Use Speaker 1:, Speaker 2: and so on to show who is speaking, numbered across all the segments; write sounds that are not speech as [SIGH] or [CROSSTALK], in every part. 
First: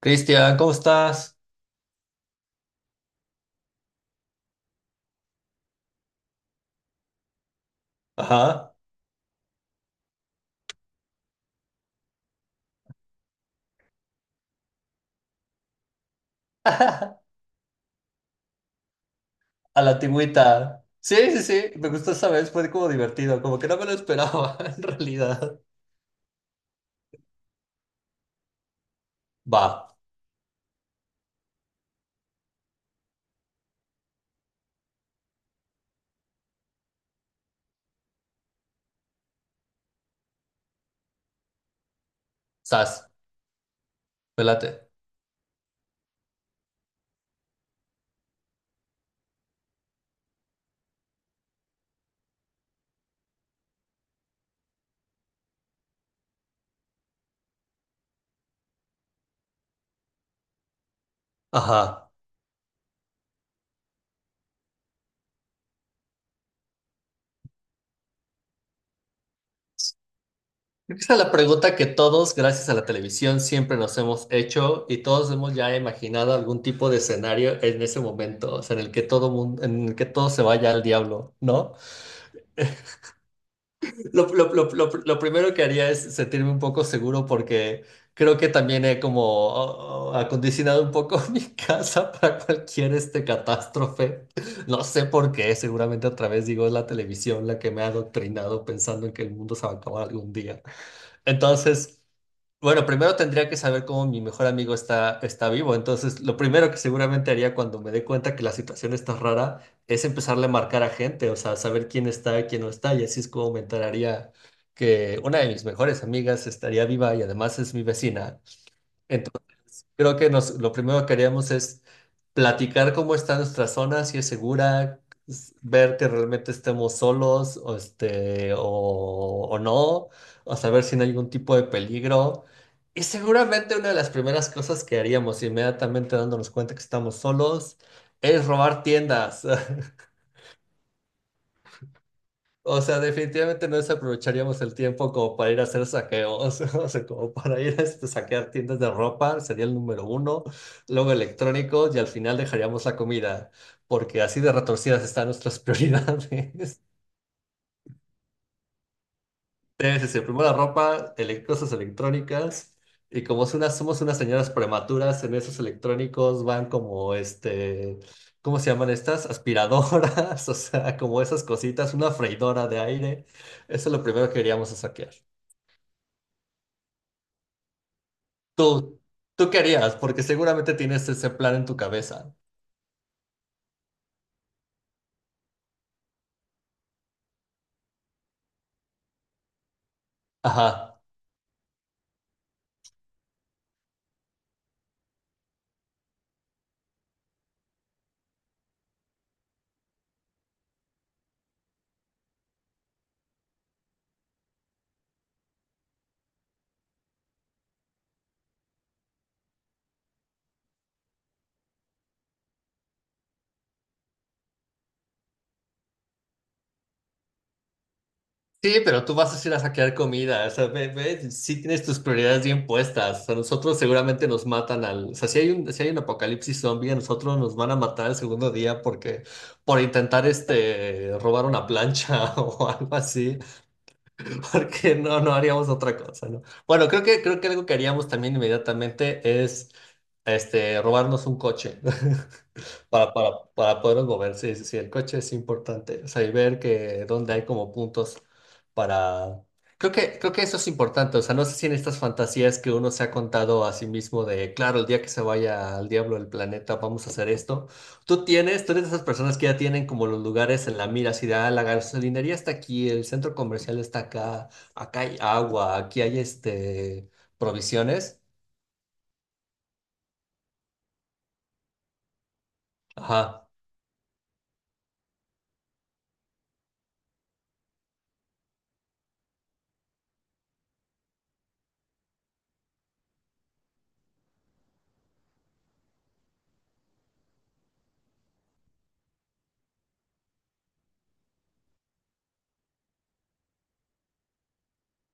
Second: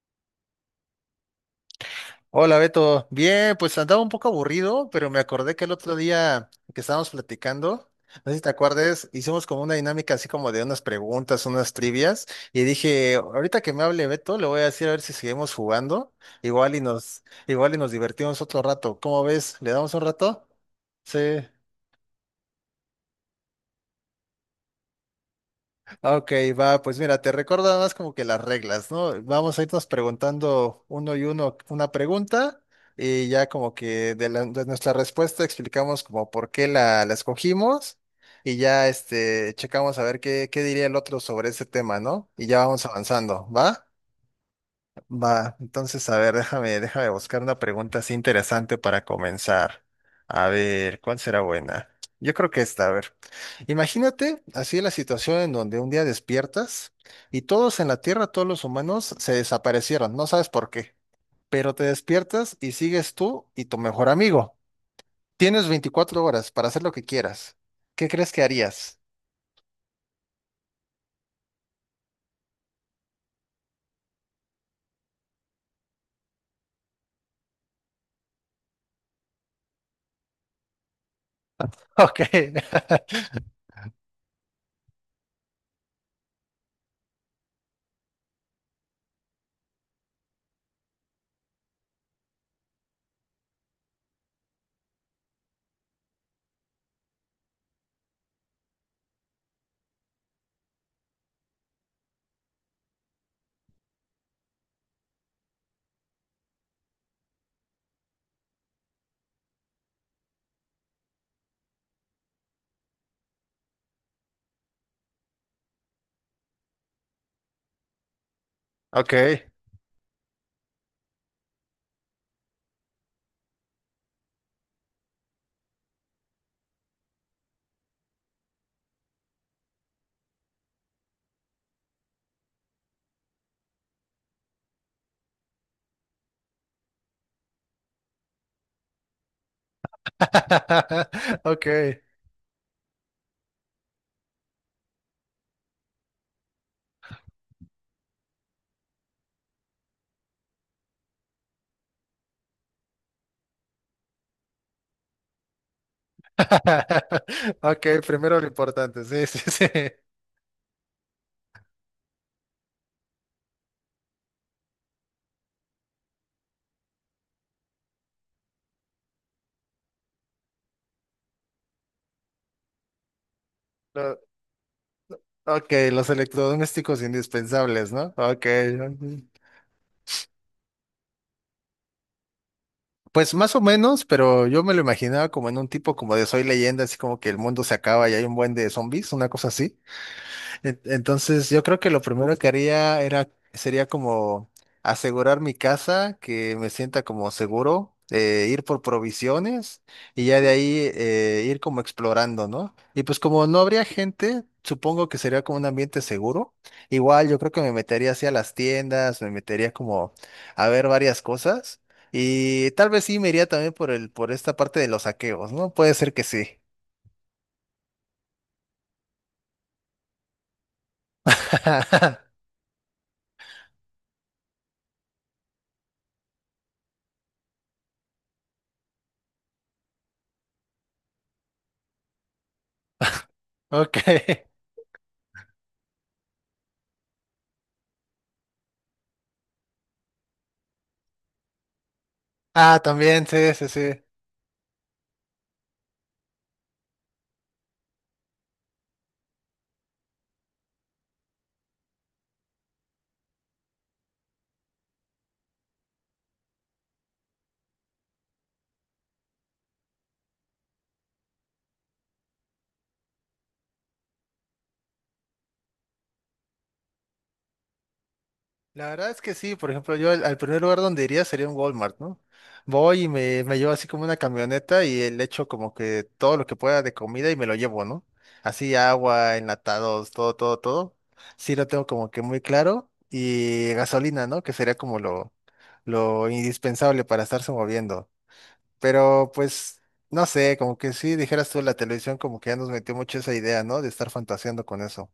Speaker 1: Cristian, ¿cómo estás?
Speaker 2: Hola Beto, bien, pues andaba un poco aburrido, pero me acordé que el otro día que estábamos platicando, no sé si te
Speaker 1: Ajá.
Speaker 2: acuerdes, hicimos como una dinámica así como de unas preguntas, unas trivias, y dije, ahorita que me hable Beto, le voy a decir a ver si seguimos jugando,
Speaker 1: [LAUGHS]
Speaker 2: igual y
Speaker 1: A
Speaker 2: nos, igual y nos divertimos otro rato. ¿Cómo ves? ¿Le
Speaker 1: la
Speaker 2: damos un rato?
Speaker 1: antigüita. Sí,
Speaker 2: Sí.
Speaker 1: sí, sí. Me gustó esa vez. Fue como divertido. Como que no me lo esperaba, [LAUGHS] en realidad.
Speaker 2: Ok, va, pues mira, te recuerdo nada más como que las reglas, ¿no? Vamos a irnos
Speaker 1: Va.
Speaker 2: preguntando uno y uno una pregunta y ya como que de, de nuestra respuesta explicamos como por qué la escogimos y ya este, checamos a ver qué, qué diría el otro sobre ese tema, ¿no? Y ya vamos
Speaker 1: Sas.
Speaker 2: avanzando, ¿va?
Speaker 1: Pelate.
Speaker 2: Va, entonces, a ver, déjame buscar una pregunta así interesante para comenzar. A ver, ¿cuál será buena? Yo creo que esta, a ver. Imagínate así la situación en donde un día despiertas y todos en la Tierra, todos los humanos, se desaparecieron, no sabes por qué, pero te
Speaker 1: Ajá.
Speaker 2: despiertas y sigues tú y tu mejor amigo. Tienes 24 horas para hacer lo que quieras. ¿Qué crees que harías? [LAUGHS]
Speaker 1: Creo que esa es la pregunta que todos, gracias a la televisión, siempre nos hemos hecho y todos hemos ya imaginado algún tipo de escenario en ese momento, o sea, en el que todo mundo, en el que todo se vaya al diablo, ¿no?
Speaker 2: Ok.
Speaker 1: Lo primero que haría es sentirme un poco seguro porque creo que también he como oh, oh, acondicionado un poco [LAUGHS] mi casa para cualquier este catástrofe. No sé por qué, seguramente otra vez digo, es la televisión la que me ha adoctrinado pensando en que el mundo se va a acabar algún día. Entonces... Bueno, primero tendría que saber cómo mi mejor amigo está vivo. Entonces, lo primero que seguramente haría cuando me dé cuenta que la situación está rara es empezarle a marcar a gente, o sea, saber quién está, quién no está. Y así es como me enteraría que una de mis mejores amigas estaría viva y además es mi vecina.
Speaker 2: [LAUGHS] Ok.
Speaker 1: Creo que nos, lo primero que haríamos es platicar cómo está nuestra zona, si es segura, s- ver que realmente estemos solos o, este, o no, o saber si no hay algún tipo de peligro. Y seguramente una de las primeras cosas que haríamos inmediatamente dándonos cuenta que estamos solos es robar tiendas. [LAUGHS]
Speaker 2: [LAUGHS] Ok.
Speaker 1: O sea, definitivamente no desaprovecharíamos el tiempo como para ir a hacer saqueos, [LAUGHS] o sea, como para ir a este, saquear tiendas de ropa, sería el número uno, luego electrónicos y al final dejaríamos la comida, porque así de retorcidas están nuestras [LAUGHS] prioridades.
Speaker 2: [LAUGHS] Ok, primero lo importante, sí, sí, [LAUGHS] sí.
Speaker 1: Debe ser primero la ropa, ele- cosas electrónicas, y como es una- somos unas señoras prematuras, en esos electrónicos van como este, ¿cómo se llaman estas? Aspiradoras, [LAUGHS] o sea, como esas cositas, una freidora de aire, eso es lo
Speaker 2: Lo-
Speaker 1: primero que queríamos saquear.
Speaker 2: ok, los electrodomésticos indispensables, ¿no? Ok.
Speaker 1: Tú, tú qué harías, porque seguramente tienes ese plan en tu cabeza.
Speaker 2: Pues más o menos, pero yo me lo imaginaba como en un tipo como de Soy Leyenda, así como que el mundo se acaba y hay un buen de zombies, una cosa así.
Speaker 1: Ajá.
Speaker 2: Entonces, yo creo que lo primero que haría sería como asegurar mi casa, que me sienta como seguro, ir por provisiones y ya de ahí, ir como explorando, ¿no? Y pues como no habría gente, supongo que sería como un ambiente seguro. Igual yo creo que me metería así a las tiendas, me metería como a ver varias cosas y tal vez sí me iría también por por esta parte de los saqueos, ¿no? Puede ser que sí.
Speaker 1: Sí, pero tú vas a ir a saquear comida. O sea, ve, ve, sí tienes tus
Speaker 2: [LAUGHS]
Speaker 1: prioridades bien puestas. A nosotros seguramente nos matan al. O sea, si hay un, si hay un apocalipsis zombie, a nosotros nos van a matar el segundo día porque por intentar este robar una plancha [LAUGHS] o algo así.
Speaker 2: Ok.
Speaker 1: Porque no, no haríamos otra cosa, ¿no? Bueno, creo que algo que haríamos también inmediatamente es este robarnos un coche.
Speaker 2: Ah,
Speaker 1: [LAUGHS] Para,
Speaker 2: también,
Speaker 1: para,
Speaker 2: sí, sí,
Speaker 1: para
Speaker 2: sí.
Speaker 1: podernos mover, sí, sí, sí, el coche es importante. O sea, y ver que dónde hay como puntos para... Creo que eso es importante. O sea, no sé si en estas fantasías que uno se ha contado a sí mismo de, claro, el día que se vaya al diablo el planeta, vamos a hacer esto. Tú tienes, tú eres de esas personas que ya tienen como los lugares en la mira, así de, ah, la gasolinería está aquí, el centro comercial está acá, acá hay agua, aquí hay este, provisiones.
Speaker 2: La verdad es que sí, por ejemplo, yo al primer lugar donde iría sería un Walmart, ¿no? Voy y
Speaker 1: Ajá.
Speaker 2: me llevo así como una camioneta y le echo como que todo lo que pueda de comida y me lo llevo, ¿no? Así agua, enlatados, todo, todo, todo. Sí lo tengo como que muy claro. Y gasolina, ¿no? Que sería como lo indispensable para estarse moviendo. Pero pues, no sé, como que sí, dijeras tú, la televisión como que ya nos metió mucho esa idea, ¿no? De estar fantaseando con eso.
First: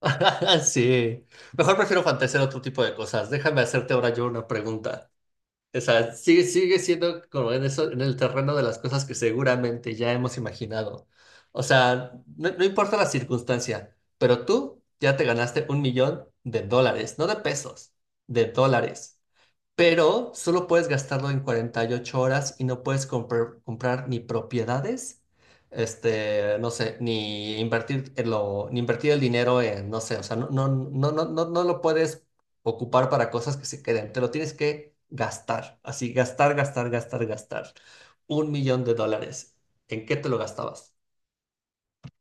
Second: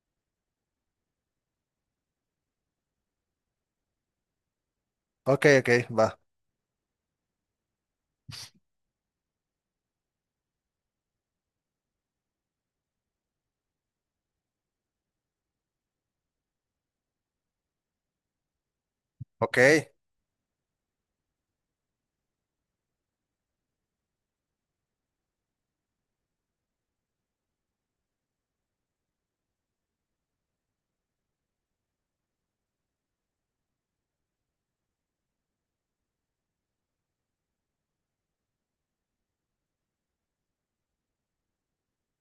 Speaker 1: [LAUGHS] Sí, mejor prefiero fantasear otro tipo de cosas. Déjame hacerte ahora yo una pregunta.
Speaker 2: Ok,
Speaker 1: O
Speaker 2: ok,
Speaker 1: sea,
Speaker 2: va.
Speaker 1: sigue siendo como en eso, en el terreno de las cosas que seguramente ya hemos imaginado. O sea, no, no importa la circunstancia, pero tú ya te ganaste un millón de dólares, no de pesos, de dólares,
Speaker 2: Ok.
Speaker 1: pero solo puedes gastarlo en 48 horas y no puedes comprar ni propiedades, este, no sé, ni invertir el dinero en, no sé, o sea, no, no, no, no, no, no lo puedes ocupar para cosas que se queden, te lo tienes que gastar, así, gastar, gastar, gastar, gastar. Un millón de dólares. ¿En qué te lo gastabas?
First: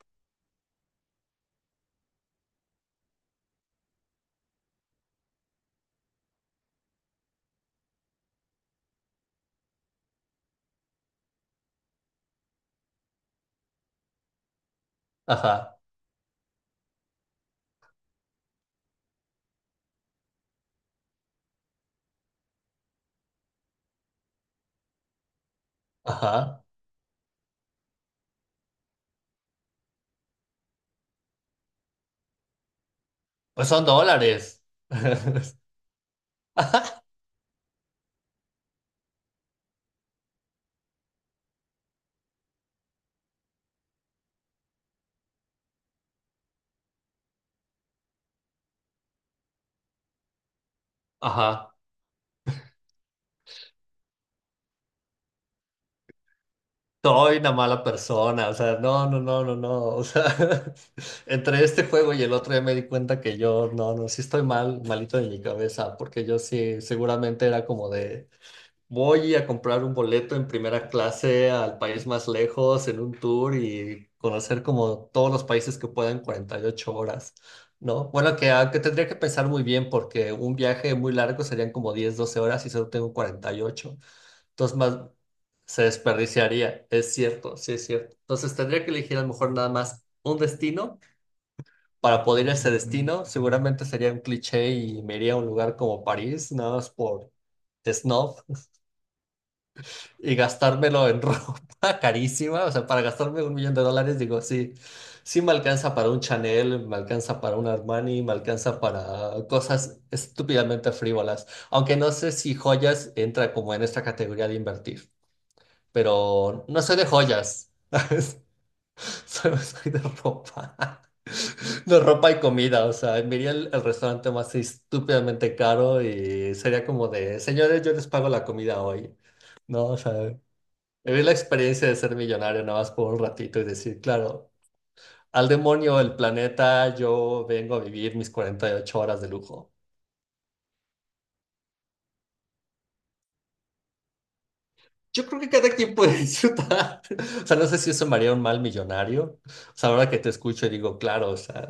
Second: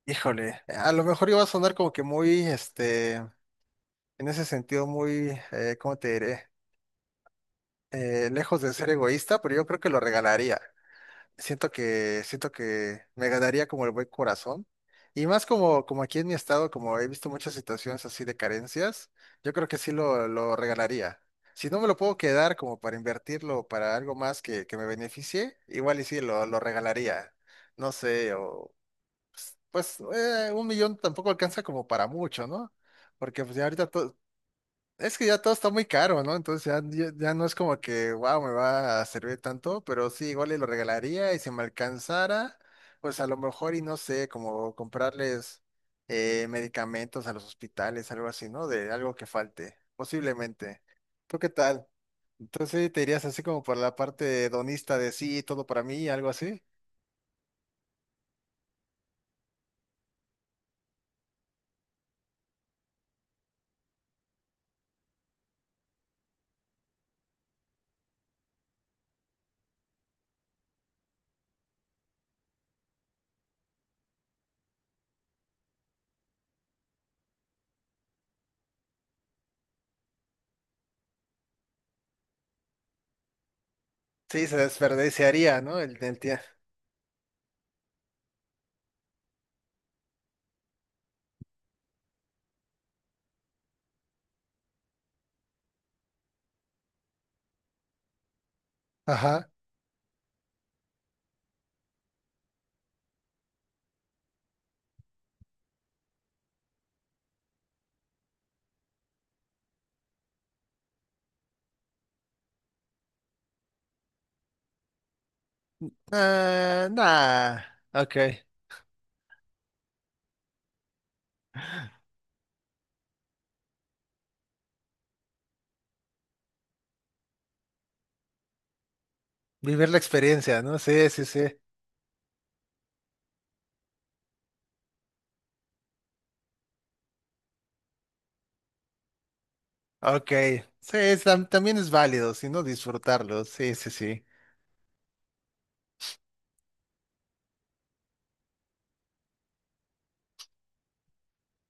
Speaker 2: Híjole, a lo mejor iba a sonar como que muy, este, en ese sentido, muy, ¿cómo te diré? Lejos de ser egoísta, pero yo creo que lo regalaría. Siento que me ganaría como el buen corazón. Y más
Speaker 1: Ajá,
Speaker 2: como, como aquí en mi estado, como he visto muchas situaciones así de carencias, yo creo que sí lo regalaría. Si no me lo puedo quedar como para invertirlo para algo más que me beneficie, igual y sí lo
Speaker 1: ajá.
Speaker 2: regalaría. No sé, o pues, un millón tampoco alcanza como para mucho, ¿no? Porque pues ya
Speaker 1: Pues son
Speaker 2: ahorita todo,
Speaker 1: dólares. [LAUGHS]
Speaker 2: es que ya todo está muy caro, ¿no? Entonces ya no es como que, wow, me va a servir tanto, pero sí, igual y lo regalaría y si me alcanzara, pues a lo mejor y no sé, como comprarles, medicamentos a los hospitales, algo así, ¿no? De algo que falte, posiblemente. ¿Tú qué
Speaker 1: Ajá.
Speaker 2: tal? Entonces sí, te irías así como por la parte donista de sí, todo para mí, algo así.
Speaker 1: Soy una mala persona, o sea, no, no, no, no, no, o sea, [LAUGHS] entre este juego y el otro ya me di cuenta que yo, no, no, sí estoy mal, malito de mi cabeza, porque yo sí, seguramente era como de, voy a comprar un boleto en primera clase al país más lejos en un tour y conocer como todos los países que pueda en 48 horas, ¿no? Bueno, que, ah, que tendría que pensar muy bien porque un viaje muy largo serían como 10, 12 horas y solo tengo 48,
Speaker 2: Sí, se
Speaker 1: entonces más
Speaker 2: desperdiciaría, ¿no?
Speaker 1: se
Speaker 2: El día.
Speaker 1: desperdiciaría, es cierto, sí es cierto. Entonces tendría que elegir a lo mejor nada más un destino. Para poder ir a ese destino, seguramente sería un cliché y me iría a un lugar como París, nada más por snob, y gastármelo en [LAUGHS] ropa carísima, o sea, para gastarme un millón de dólares, digo, sí, sí me alcanza para un Chanel, me alcanza para un Armani, me alcanza para cosas estúpidamente frívolas, aunque no sé si joyas entra como en esta categoría de invertir, pero no
Speaker 2: Ah,
Speaker 1: soy de
Speaker 2: nah.
Speaker 1: joyas,
Speaker 2: Ok.
Speaker 1: ¿sabes? [LAUGHS] Solo soy de ropa, [LAUGHS] de ropa y comida, o sea, me iría al restaurante más estúpidamente caro y sería como de, señores, yo les pago la comida hoy, ¿no?
Speaker 2: Vivir
Speaker 1: O
Speaker 2: la
Speaker 1: sea,
Speaker 2: experiencia, ¿no? Sí,
Speaker 1: vivir
Speaker 2: sí,
Speaker 1: la
Speaker 2: sí.
Speaker 1: experiencia de ser millonario nada más por un ratito y decir, claro, al demonio el planeta, yo vengo a vivir mis 48 horas de lujo.
Speaker 2: Ok. Sí, también es válido, si no disfrutarlo. Sí, sí, sí.
Speaker 1: Yo creo que cada quien puede disfrutar. [LAUGHS] O sea, no sé si eso me haría un mal millonario. O sea, ahora que te escucho y digo, claro, o sea,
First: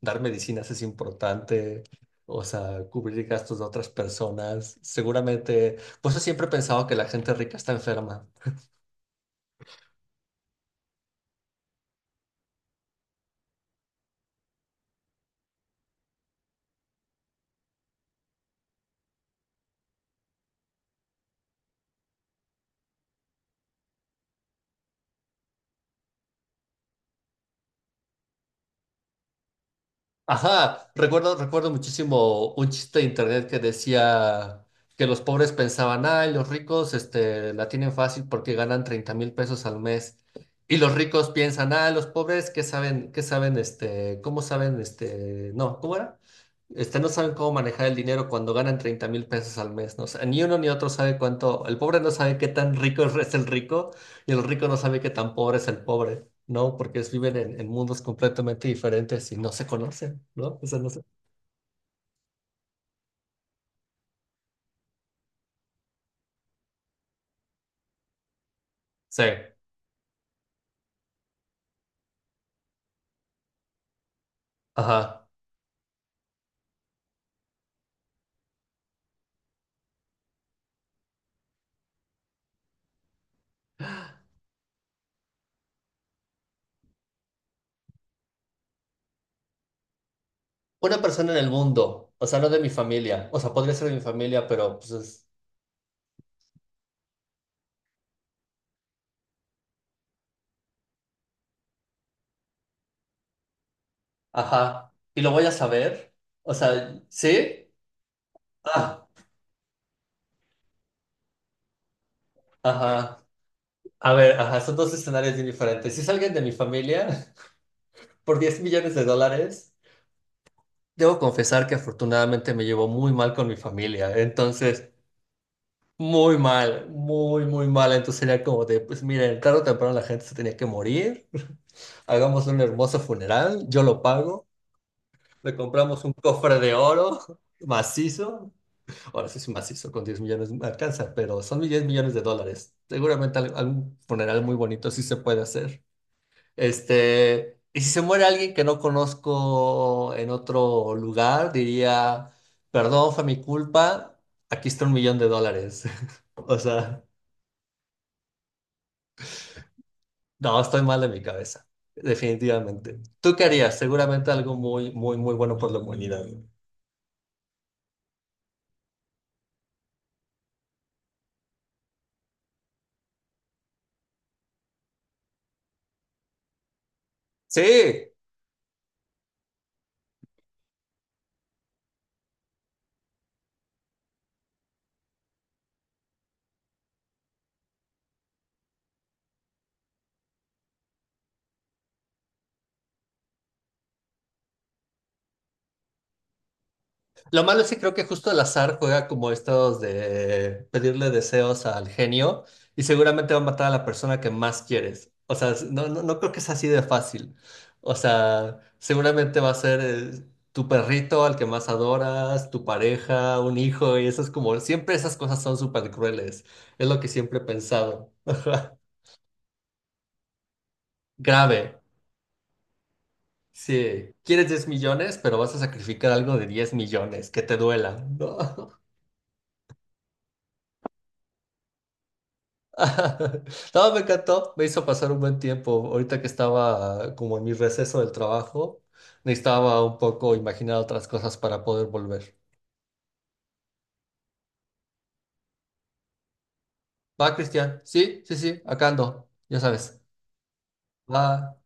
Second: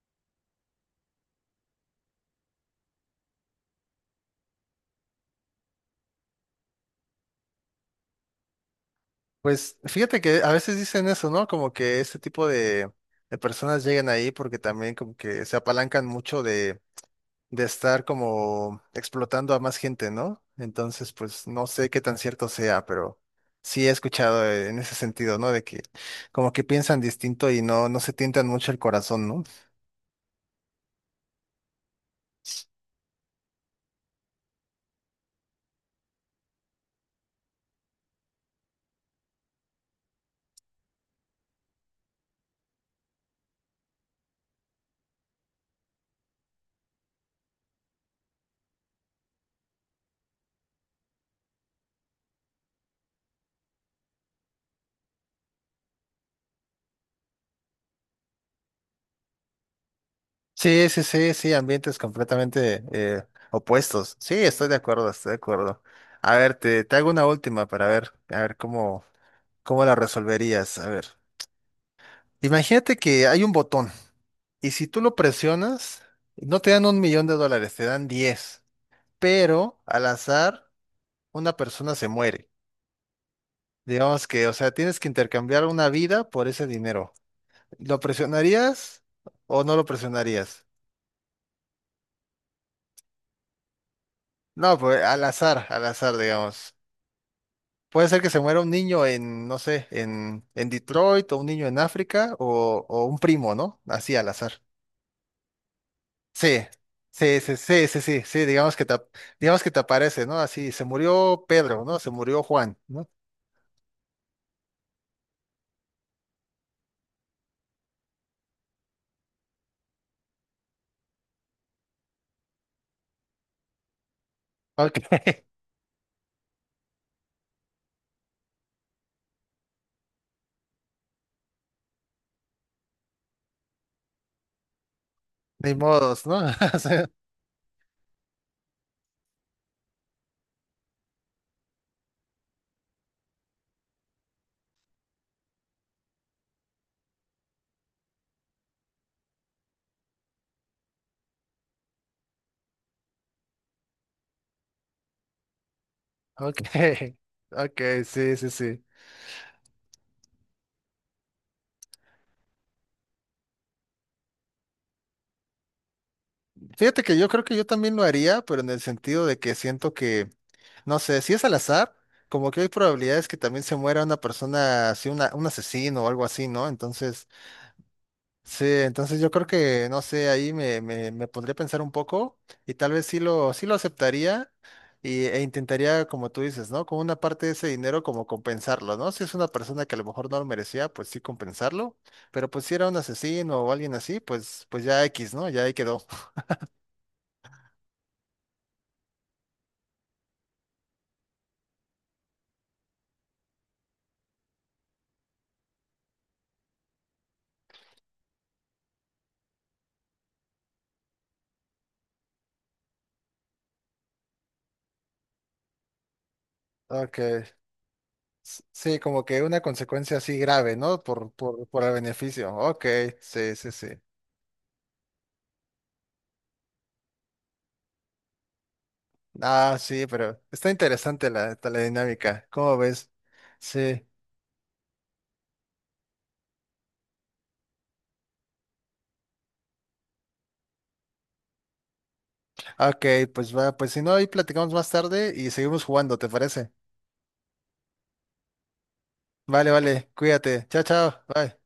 Speaker 1: dar medicinas es importante. O sea, cubrir gastos de otras personas. Seguramente, pues yo siempre he pensado que la gente rica está enferma.
Speaker 2: Pues fíjate que a veces dicen eso, ¿no? Como que este tipo de personas llegan ahí porque también como que se apalancan mucho de estar como explotando a más gente, ¿no? Entonces, pues no sé qué tan cierto sea, pero sí he escuchado, en ese sentido, ¿no? De que como que piensan distinto y no, no se tientan mucho el corazón, ¿no?
Speaker 1: Ajá, recuerdo muchísimo un chiste de internet que decía que los pobres pensaban, ay, los ricos este, la tienen fácil porque ganan 30,000 pesos al mes. Y los ricos piensan, ah, los pobres, ¿qué saben? ¿Qué saben? Este, ¿cómo saben? Este, no, ¿cómo era? Este, no saben cómo manejar el dinero cuando ganan 30,000 pesos al mes, ¿no? O sea, ni uno ni otro sabe cuánto, el pobre no sabe qué tan rico [LAUGHS] es el rico y el rico no sabe qué tan pobre es el pobre. No, porque es- viven en mundos completamente diferentes y no se conocen, ¿no? O sea,
Speaker 2: Sí,
Speaker 1: no se...
Speaker 2: sí, sí, sí, ambientes completamente, opuestos. Sí, estoy de acuerdo, estoy de acuerdo. A ver, te hago una última para ver, a ver cómo,
Speaker 1: Sí,
Speaker 2: cómo la resolverías. A ver, imagínate que hay un botón y si tú lo
Speaker 1: ajá.
Speaker 2: presionas, no te dan un millón de dólares, te dan 10, pero al azar una persona se muere. Digamos que, o sea, tienes que intercambiar una vida por ese dinero. ¿Lo presionarías o no lo presionarías?
Speaker 1: Una persona en el mundo, o sea, no de mi familia, o sea, podría ser de mi familia,
Speaker 2: No,
Speaker 1: pero pues
Speaker 2: pues
Speaker 1: es...
Speaker 2: al azar, digamos. Puede ser que se muera un niño en, no sé, en Detroit o un niño en África o un primo, ¿no? Así al azar.
Speaker 1: Ajá. ¿Y lo voy a saber? O
Speaker 2: Sí,
Speaker 1: sea,
Speaker 2: sí, sí,
Speaker 1: ¿sí?
Speaker 2: sí, sí, sí, sí,
Speaker 1: Ah,
Speaker 2: digamos que te aparece, ¿no? Así, se murió Pedro, ¿no? Se murió Juan, ¿no?
Speaker 1: ajá. A ver, ajá, son dos escenarios bien diferentes. Si es alguien de mi familia, [LAUGHS] por 10 millones de dólares, debo confesar que afortunadamente me llevo muy mal con mi familia. Entonces...
Speaker 2: Ok. [LAUGHS]
Speaker 1: Muy mal, muy, muy mal. Entonces era como de, pues miren, tarde o temprano la gente se tenía que morir. Hagamos un hermoso funeral, yo lo pago. Le
Speaker 2: Ni
Speaker 1: compramos un
Speaker 2: modos, ¿no?
Speaker 1: cofre
Speaker 2: [LAUGHS]
Speaker 1: de
Speaker 2: O sea,
Speaker 1: oro [LAUGHS] macizo. Ahora sí es macizo, con 10 millones me alcanza, pero son 10 millones de dólares. Seguramente al- algún funeral muy bonito sí se puede hacer. Este, y si se muere alguien que no conozco en otro lugar, diría, perdón, fue mi culpa, aquí está un millón de dólares. [LAUGHS] O
Speaker 2: ok,
Speaker 1: sea...
Speaker 2: ok, sí, sí, sí.
Speaker 1: No, estoy mal de mi cabeza, definitivamente. ¿Tú qué harías? Seguramente algo muy, muy, muy bueno por la humanidad, ¿no?
Speaker 2: Fíjate que yo creo que yo también lo haría, pero en el sentido de que siento que, no sé, si es al azar, como que hay probabilidades que también se muera una persona, así, una, un asesino o algo así, ¿no? Entonces...
Speaker 1: Sí,
Speaker 2: Sí, entonces yo creo que, no sé, ahí me pondría a pensar un poco y tal vez sí sí lo aceptaría e intentaría, como tú dices, ¿no? Con una parte de ese dinero como compensarlo, ¿no? Si es una persona que a lo mejor no lo merecía, pues sí compensarlo, pero pues si era un asesino o alguien así, pues, pues ya X, ¿no? Ya ahí quedó.
Speaker 1: lo malo es que creo que justo el azar juega como estos de pedirle deseos al genio y seguramente va a matar a la persona que más quieres. O sea, no, no, no creo que es así de fácil. O sea, seguramente va a ser tu perrito al que más adoras, tu pareja, un hijo y eso es como, siempre esas cosas son súper crueles. Es lo que
Speaker 2: Ok.
Speaker 1: siempre he pensado. [LAUGHS]
Speaker 2: Sí, como que una consecuencia así grave, ¿no?
Speaker 1: Grave.
Speaker 2: Por el beneficio. Ok, sí, sí, sí.
Speaker 1: Sí, quieres 10 millones, pero vas a sacrificar algo de 10 millones, que te duela. No,
Speaker 2: Ah, sí, pero está interesante la dinámica. ¿Cómo ves?
Speaker 1: [LAUGHS] no, me
Speaker 2: Sí.
Speaker 1: encantó, me hizo pasar un buen tiempo. Ahorita que estaba como en mi receso del trabajo, necesitaba un poco imaginar otras cosas para poder volver.
Speaker 2: Ok, pues va, pues si no, ahí platicamos más tarde y seguimos jugando, ¿te parece?
Speaker 1: Va, Cristian, sí, sí, sí, acá ando, ya
Speaker 2: Vale,
Speaker 1: sabes.
Speaker 2: vale, cuídate. Chao, chao.
Speaker 1: Va.
Speaker 2: Bye.